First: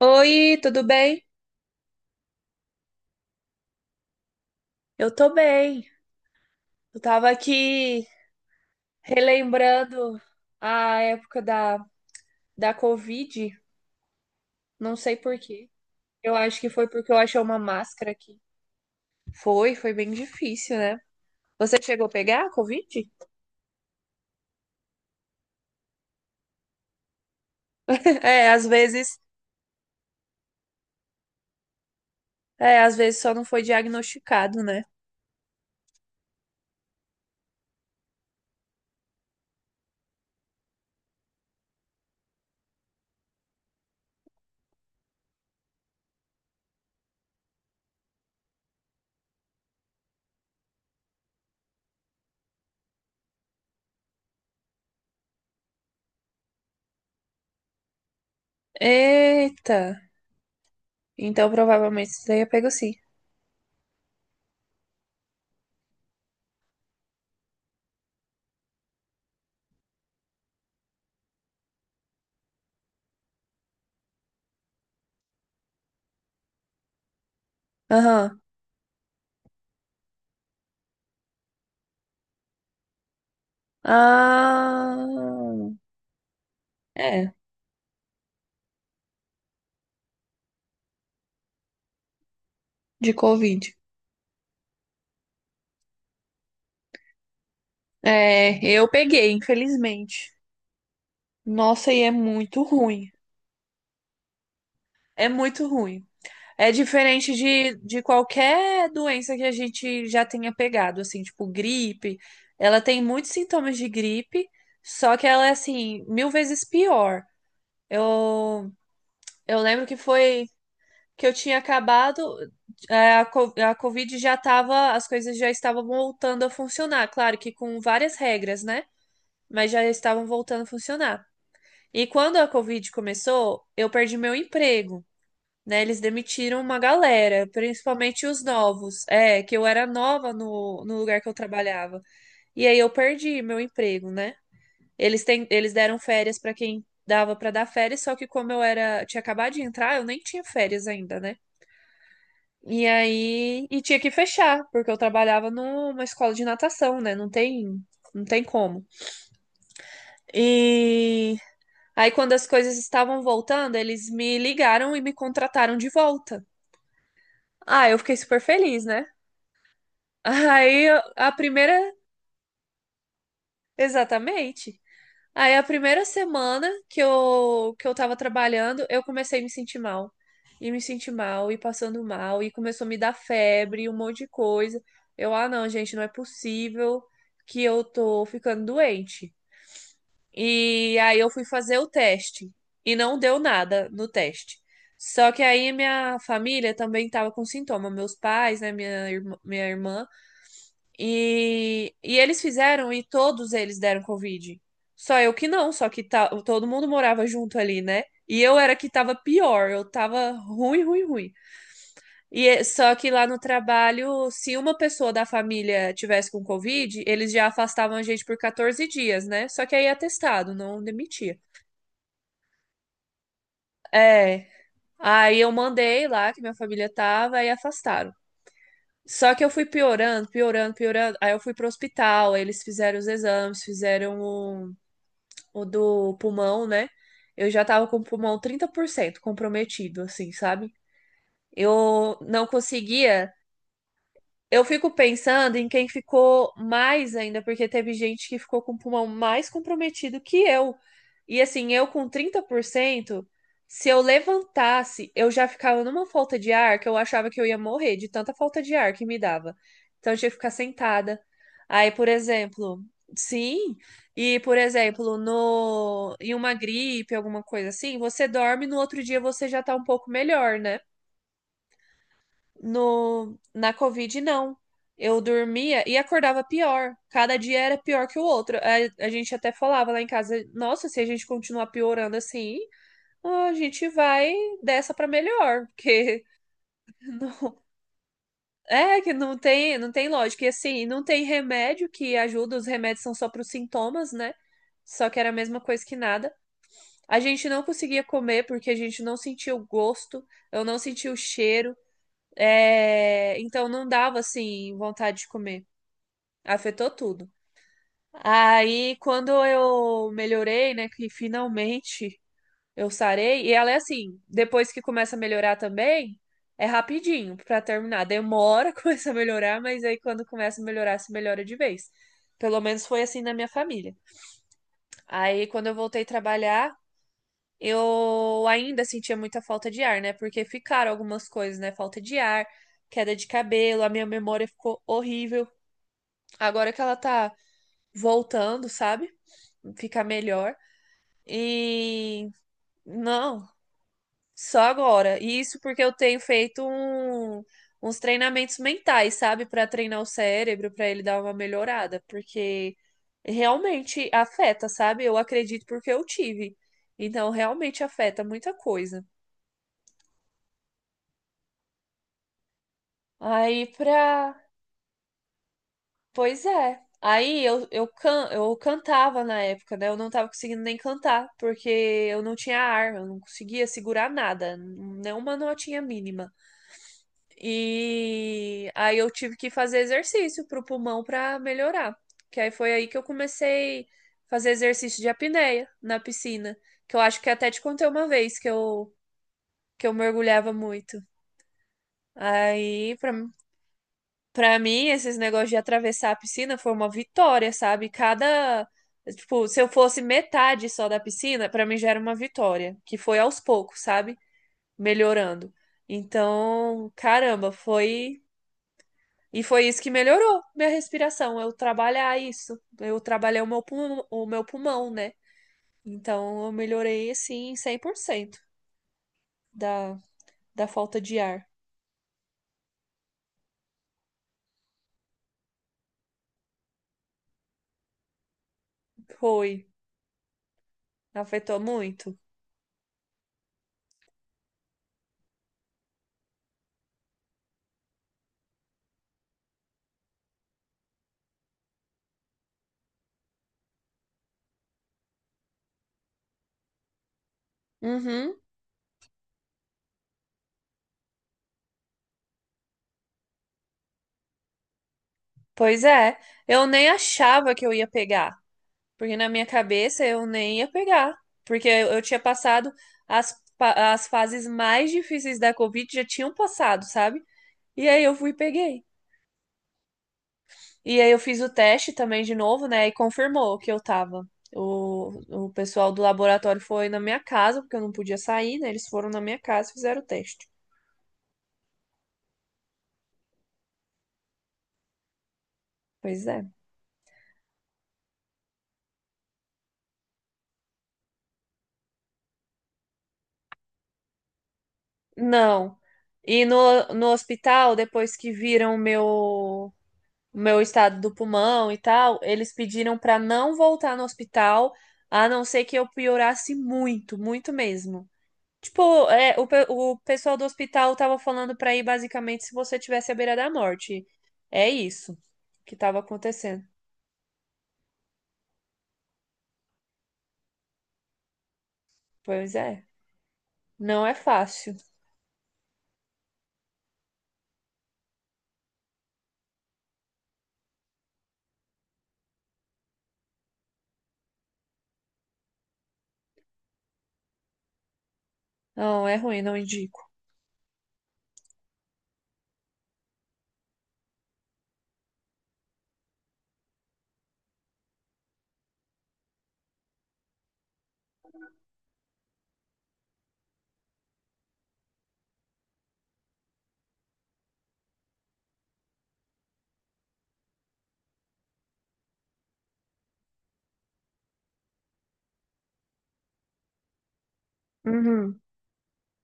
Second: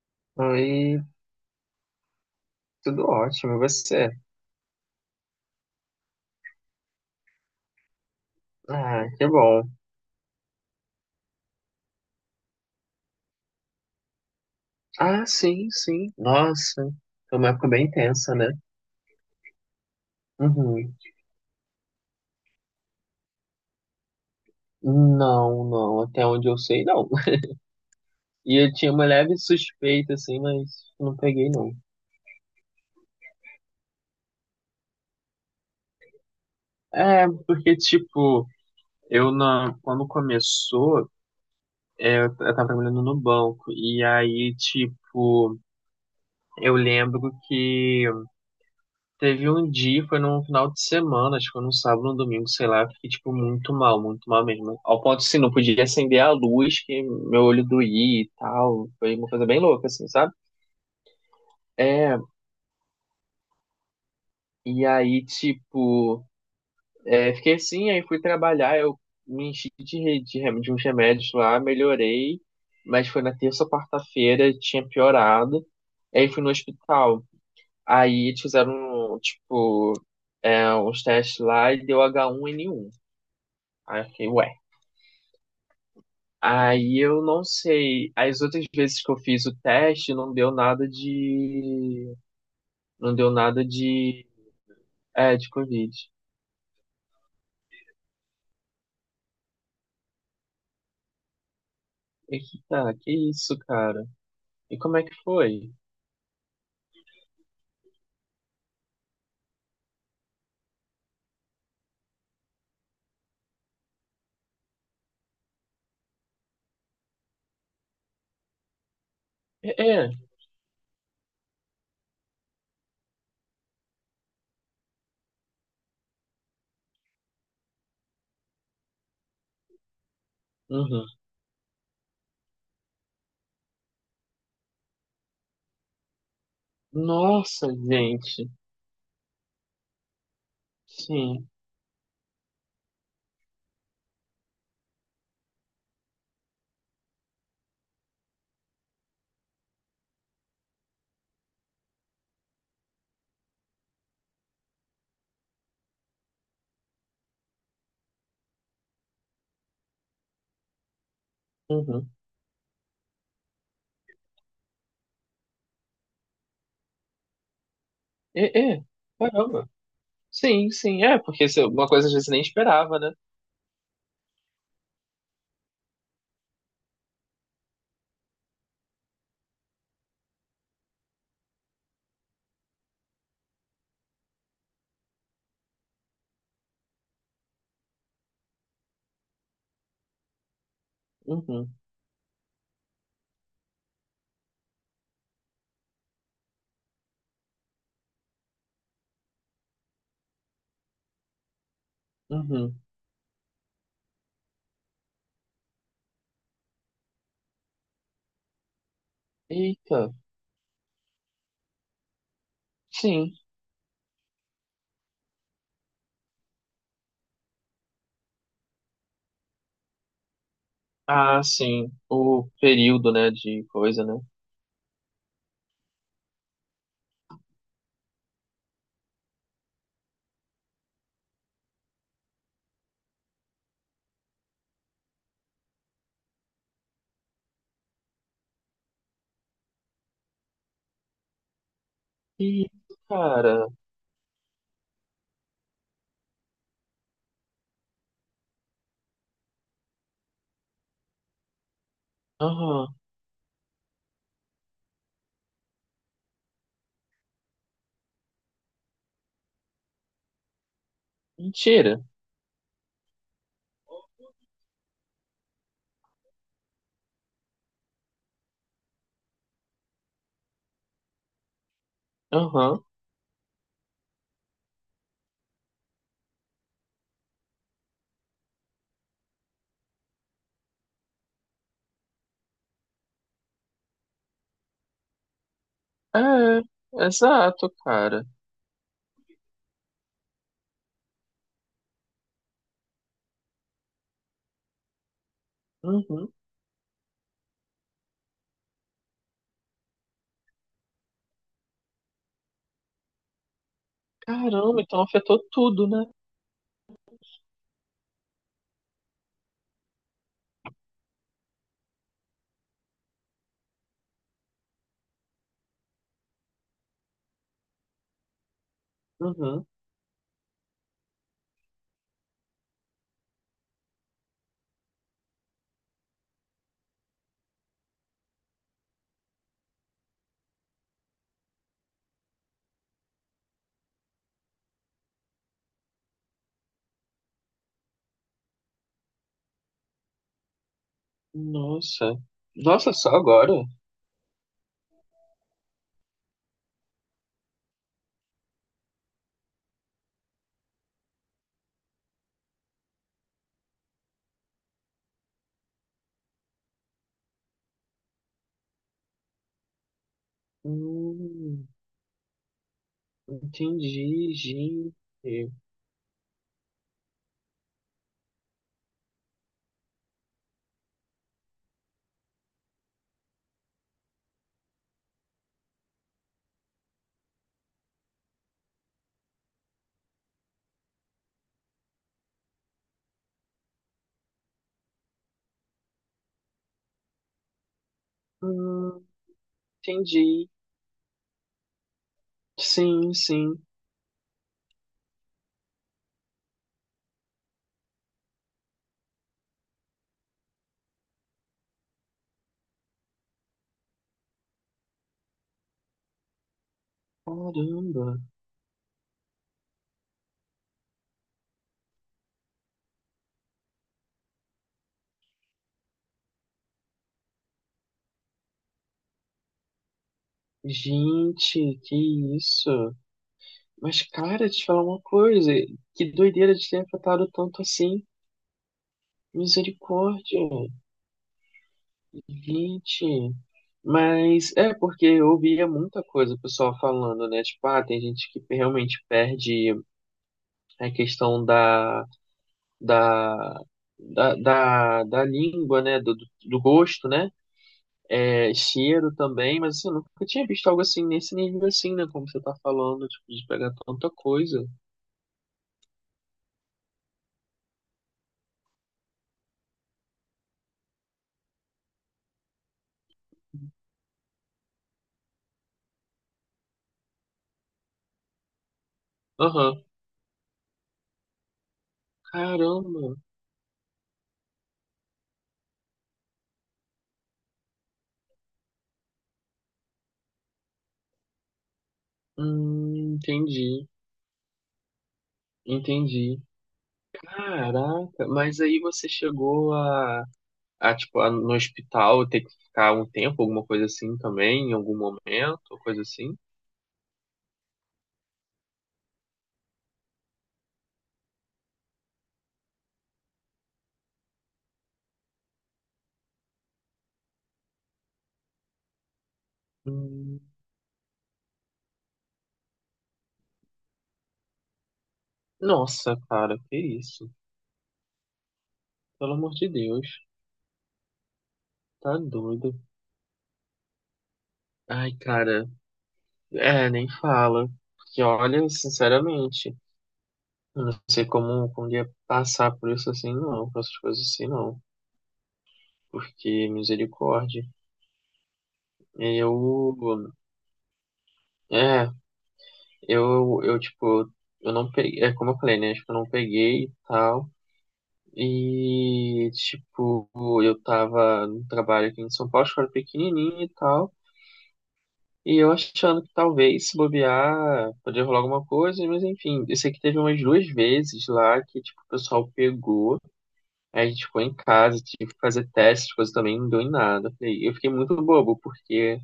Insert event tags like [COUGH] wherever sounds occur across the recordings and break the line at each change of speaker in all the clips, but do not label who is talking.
Oi, tudo
Oi,
bem?
tudo ótimo, e você?
Eu tô bem. Eu tava aqui
Ah, que bom.
relembrando a época da Covid, não sei
Ah,
por quê.
sim.
Eu acho que
Nossa,
foi porque eu
foi
achei
uma
uma
época bem
máscara
intensa,
aqui.
né?
Foi bem difícil,
Uhum.
né? Você chegou a pegar a Covid?
Não, até onde eu sei, não. [LAUGHS]
[LAUGHS] É,
E
às
eu tinha uma
vezes,
leve suspeita, assim, mas não peguei, não.
às vezes só não foi diagnosticado, né?
É, porque, tipo, quando começou, eu tava trabalhando no banco, e aí, tipo, eu lembro que teve um dia, foi num final de semana, acho que foi num sábado, num domingo, sei lá, eu fiquei, tipo, muito mal mesmo. Ao ponto, assim, não podia acender a luz, que meu olho doía e tal. Foi uma coisa bem
Eita!
louca, assim, sabe?
Então provavelmente
É,
você teria pego sim.
e aí, tipo, fiquei assim, aí fui trabalhar, eu me enchi de uns remédios lá, melhorei, mas foi na terça ou quarta-feira, tinha piorado. Aí fui no hospital. Aí
Aham.
eles fizeram, tipo, uns testes lá e deu h 1 n um. Aí eu fiquei, ué.
Ah,
Aí eu
é,
não sei. As outras vezes que eu fiz o teste, não deu nada de.
de
Não deu
Covid.
nada de. É, de Covid.
É, eu peguei, infelizmente. Nossa, e é muito
Eita,
ruim.
que isso, cara? E como é que
É muito
foi?
ruim. É diferente de qualquer doença que a gente já tenha pegado, assim, tipo gripe. Ela tem muitos sintomas de gripe, só que ela é, assim, mil vezes pior. Eu, eu
É,
lembro que
é.
foi que eu tinha acabado, a Covid já tava, as coisas já estavam voltando a funcionar. Claro que com várias regras, né? Mas já estavam voltando a
Uhum.
funcionar. E quando a Covid começou, eu perdi meu emprego, né? Eles demitiram uma galera,
Nossa,
principalmente os
gente.
novos. É, que eu era nova no lugar que eu
Sim.
trabalhava. E aí eu perdi meu emprego, né? Eles deram férias para quem dava para dar férias, só que como eu era, tinha acabado de entrar, eu nem tinha férias ainda, né? E aí, tinha que fechar, porque eu trabalhava numa escola de natação, né? Não tem como. E
Uhum.
aí, quando as coisas estavam voltando, eles me ligaram e me contrataram de volta. Ah, eu fiquei super
É,
feliz,
é.
né?
Caramba.
[LAUGHS]
Sim,
Aí,
sim, é,
a
porque uma
primeira.
coisa às vezes você nem esperava, né?
Exatamente. Aí, a primeira semana que eu tava trabalhando, eu comecei a me sentir mal. E me senti mal, e passando mal, e começou a me dar febre, um monte de coisa. Ah, não, gente, não é possível que eu tô ficando doente. E aí eu fui
Uhum.
fazer o teste e não deu nada no teste. Só que aí minha família também estava com sintoma, meus pais, né, minha irmã, e eles
Uhum.
fizeram e todos eles deram Covid. Só eu que não, só que tá, todo mundo morava junto ali, né? E eu era que tava pior, eu
Eita.
tava ruim, ruim, ruim. Só que lá
Sim.
no trabalho, se uma pessoa da família tivesse com Covid, eles já afastavam a gente por 14 dias, né? Só que aí é atestado, não demitia.
Ah, sim. O período, né, de coisa, né?
É. Aí eu mandei lá que minha família tava e afastaram. Só que eu fui piorando, piorando, piorando. Aí eu fui pro hospital, aí eles fizeram os exames, fizeram o do pulmão, né? Eu já tava com o pulmão 30% comprometido, assim, sabe? Eu não
Ih,
conseguia.
cara.
Eu fico pensando em quem ficou mais ainda, porque teve gente que ficou com o pulmão mais comprometido que eu. E assim, eu com trinta por
Aham.
cento, se eu levantasse, eu já ficava numa falta de ar que eu achava que eu ia morrer de tanta falta de ar que me dava. Então eu tinha que ficar sentada. Aí,
Mentira.
por exemplo, sim, no em uma gripe, alguma coisa assim, você dorme, no outro dia você já tá um pouco melhor, né?
Aham.
No, na Covid, não. Eu dormia e acordava pior. Cada dia era pior que o outro. A gente até falava lá em casa, nossa, se a gente continuar piorando assim, a gente vai dessa pra melhor, porque
É,
[LAUGHS] não,
exato, cara.
é que não tem, lógica. E assim, não tem remédio que ajuda, os remédios são só pros sintomas, né? Só que era a mesma coisa que
Uhum.
nada. A gente não conseguia comer porque a gente não sentia o gosto, eu não sentia o cheiro. É, então não dava assim
Caramba, então
vontade de
afetou
comer.
tudo, né?
Afetou tudo. Aí quando eu melhorei, né, que finalmente eu sarei, e ela é assim, depois que começa a melhorar também, é rapidinho pra terminar. Demora, [LAUGHS] começa a melhorar,
Uhum.
mas aí quando começa a melhorar, se melhora de vez. Pelo menos foi assim na minha família. Aí quando eu voltei a trabalhar, eu ainda sentia muita falta de ar, né? Porque ficaram algumas coisas, né? Falta de ar, queda de cabelo, a minha memória ficou horrível. Agora que ela tá voltando, sabe? Fica melhor.
Nossa.
E
Nossa, só
não,
agora?
só agora. E isso porque eu tenho feito uns treinamentos mentais, sabe? Pra treinar o cérebro, pra ele dar uma melhorada, porque realmente afeta, sabe? Eu acredito porque eu tive. Então, realmente afeta muita coisa.
Hum,
Aí pra.
entendi, gente.
Pois é. Aí eu cantava na época, né? Eu não tava conseguindo nem cantar, porque eu não tinha arma, eu não conseguia segurar nada, nenhuma notinha mínima. E aí eu tive que fazer exercício pro pulmão pra melhorar. Que aí foi aí que eu comecei a fazer exercício de apneia na piscina, que eu acho que até te contei uma vez que eu,
Hum,
que eu
entendi.
mergulhava muito. Aí, pra
Sim.
Pra mim, esses negócios de atravessar a piscina foi uma vitória, sabe? Cada, tipo, se eu fosse metade só da piscina, pra mim já era uma vitória, que foi aos poucos, sabe? Melhorando. Então, caramba,
Caramba.
foi isso que melhorou minha respiração, eu trabalhar isso. Eu trabalhei o meu pulmão, né? Então, eu melhorei assim 100% da da falta de ar.
Gente, que isso? Mas, cara, te falar uma coisa. Que doideira de ter afetado tanto assim.
Foi,
Misericórdia.
afetou muito.
Gente, mas é porque eu ouvia muita coisa o pessoal falando, né? Tipo, ah, tem gente que realmente perde a questão da, da língua, né? Do gosto, né?
Uhum.
É, cheiro também, mas assim, eu nunca tinha visto algo assim nesse nível assim, né? Como você tá falando, tipo, de pegar tanta coisa.
Pois é, eu nem achava que eu ia pegar, porque na minha cabeça eu nem ia pegar, porque eu tinha passado as fases mais difíceis da Covid, já tinham passado, sabe? E aí eu fui e peguei.
Aham.
E aí eu fiz o teste também de novo, né? E
Caramba.
confirmou que eu tava. O pessoal do laboratório foi na minha casa, porque eu não podia sair, né? Eles foram na minha casa e fizeram o teste.
Entendi.
Pois
Entendi.
é.
Caraca, mas aí você chegou a no hospital ter que ficar um tempo, alguma coisa assim também, em algum momento,
Não.
coisa assim.
E no hospital, depois que viram o meu estado do pulmão e tal, eles pediram para não voltar no hospital, a não ser que eu piorasse muito, muito mesmo. Tipo, o pessoal
Hum,
do hospital tava falando para ir basicamente se você tivesse à beira da morte. É isso que tava
Nossa, cara,
acontecendo.
que isso? Pelo amor de Deus, tá
Pois
doido.
é, não é fácil.
Ai, cara, é, nem fala. Porque olha, sinceramente, eu não sei como, como ia passar por isso assim, não, por essas coisas assim, não. Porque, misericórdia,
Não, é ruim, não
eu,
indico.
é, eu, tipo, eu não peguei, é como eu falei, né, tipo, eu não peguei e tal. E, tipo, eu tava no trabalho aqui em São Paulo, escola pequenininha e tal. E eu achando que talvez, se bobear, poderia rolar alguma coisa, mas enfim. Eu sei que teve umas 2 vezes lá que, tipo, o pessoal pegou, aí a gente ficou em casa, tive que fazer testes, coisa também, não deu em nada. Eu fiquei muito
Uhum.
bobo, porque,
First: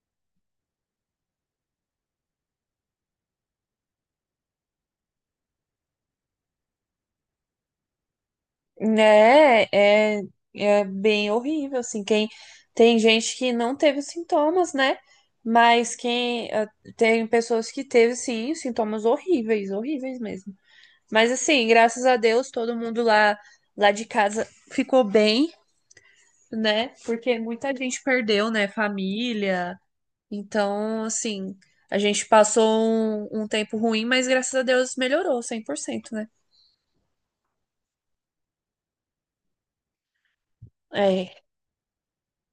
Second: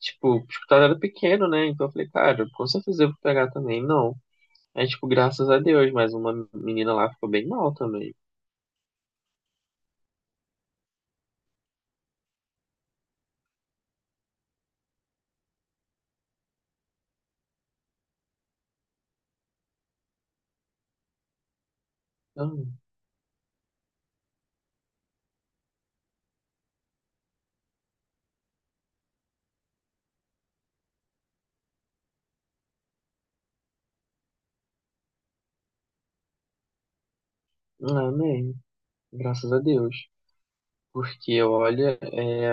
tipo, o hospital era pequeno, né? Então eu falei, cara, com certeza eu vou pegar também. Não. Aí, tipo, graças a Deus, mas uma menina lá ficou bem mal também.
Né, é bem horrível, assim, quem tem gente que não teve sintomas, né? Mas quem tem pessoas que teve sim sintomas horríveis, horríveis mesmo. Mas assim, graças a Deus,
Então,
todo mundo lá de casa ficou bem, né? Porque muita gente perdeu, né, família. Então, assim, a gente passou um tempo ruim, mas graças a Deus melhorou 100%, né?
amém. Graças a Deus.
É,
Porque, olha, é,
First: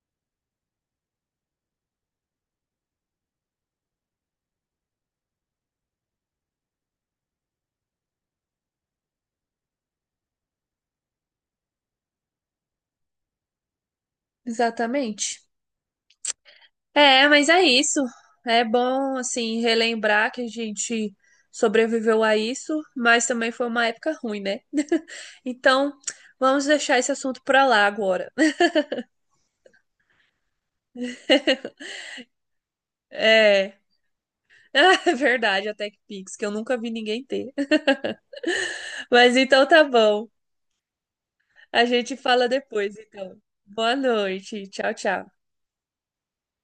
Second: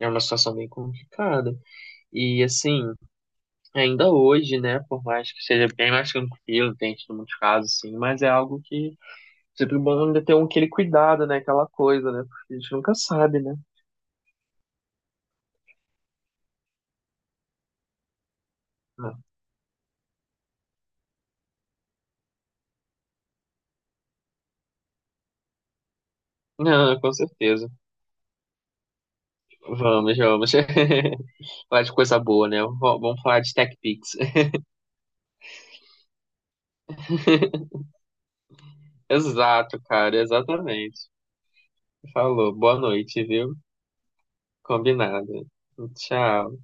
é uma situação bem complicada. E, assim, ainda hoje, né, por mais que seja bem mais tranquilo, tem tido muitos casos, sim, mas é algo que sempre é bom ainda ter um, aquele cuidado, né, aquela coisa, né, porque a gente nunca sabe, né.
exatamente. É, mas é isso. É bom, assim, relembrar que a gente sobreviveu a isso, mas também foi uma época ruim, né? [LAUGHS] Então, vamos deixar
Não,
esse
com
assunto pra
certeza.
lá agora.
Vamos. [LAUGHS] Falar de coisa boa, né? Vamos falar de Tech
É,
Pix.
[LAUGHS] é verdade, a TechPix, que eu nunca vi ninguém ter.
[LAUGHS]
Mas então
Exato,
tá
cara,
bom.
exatamente.
A gente fala
Falou. Boa
depois,
noite,
então.
viu?
Boa noite. Tchau,
Combinado.
tchau.
Tchau.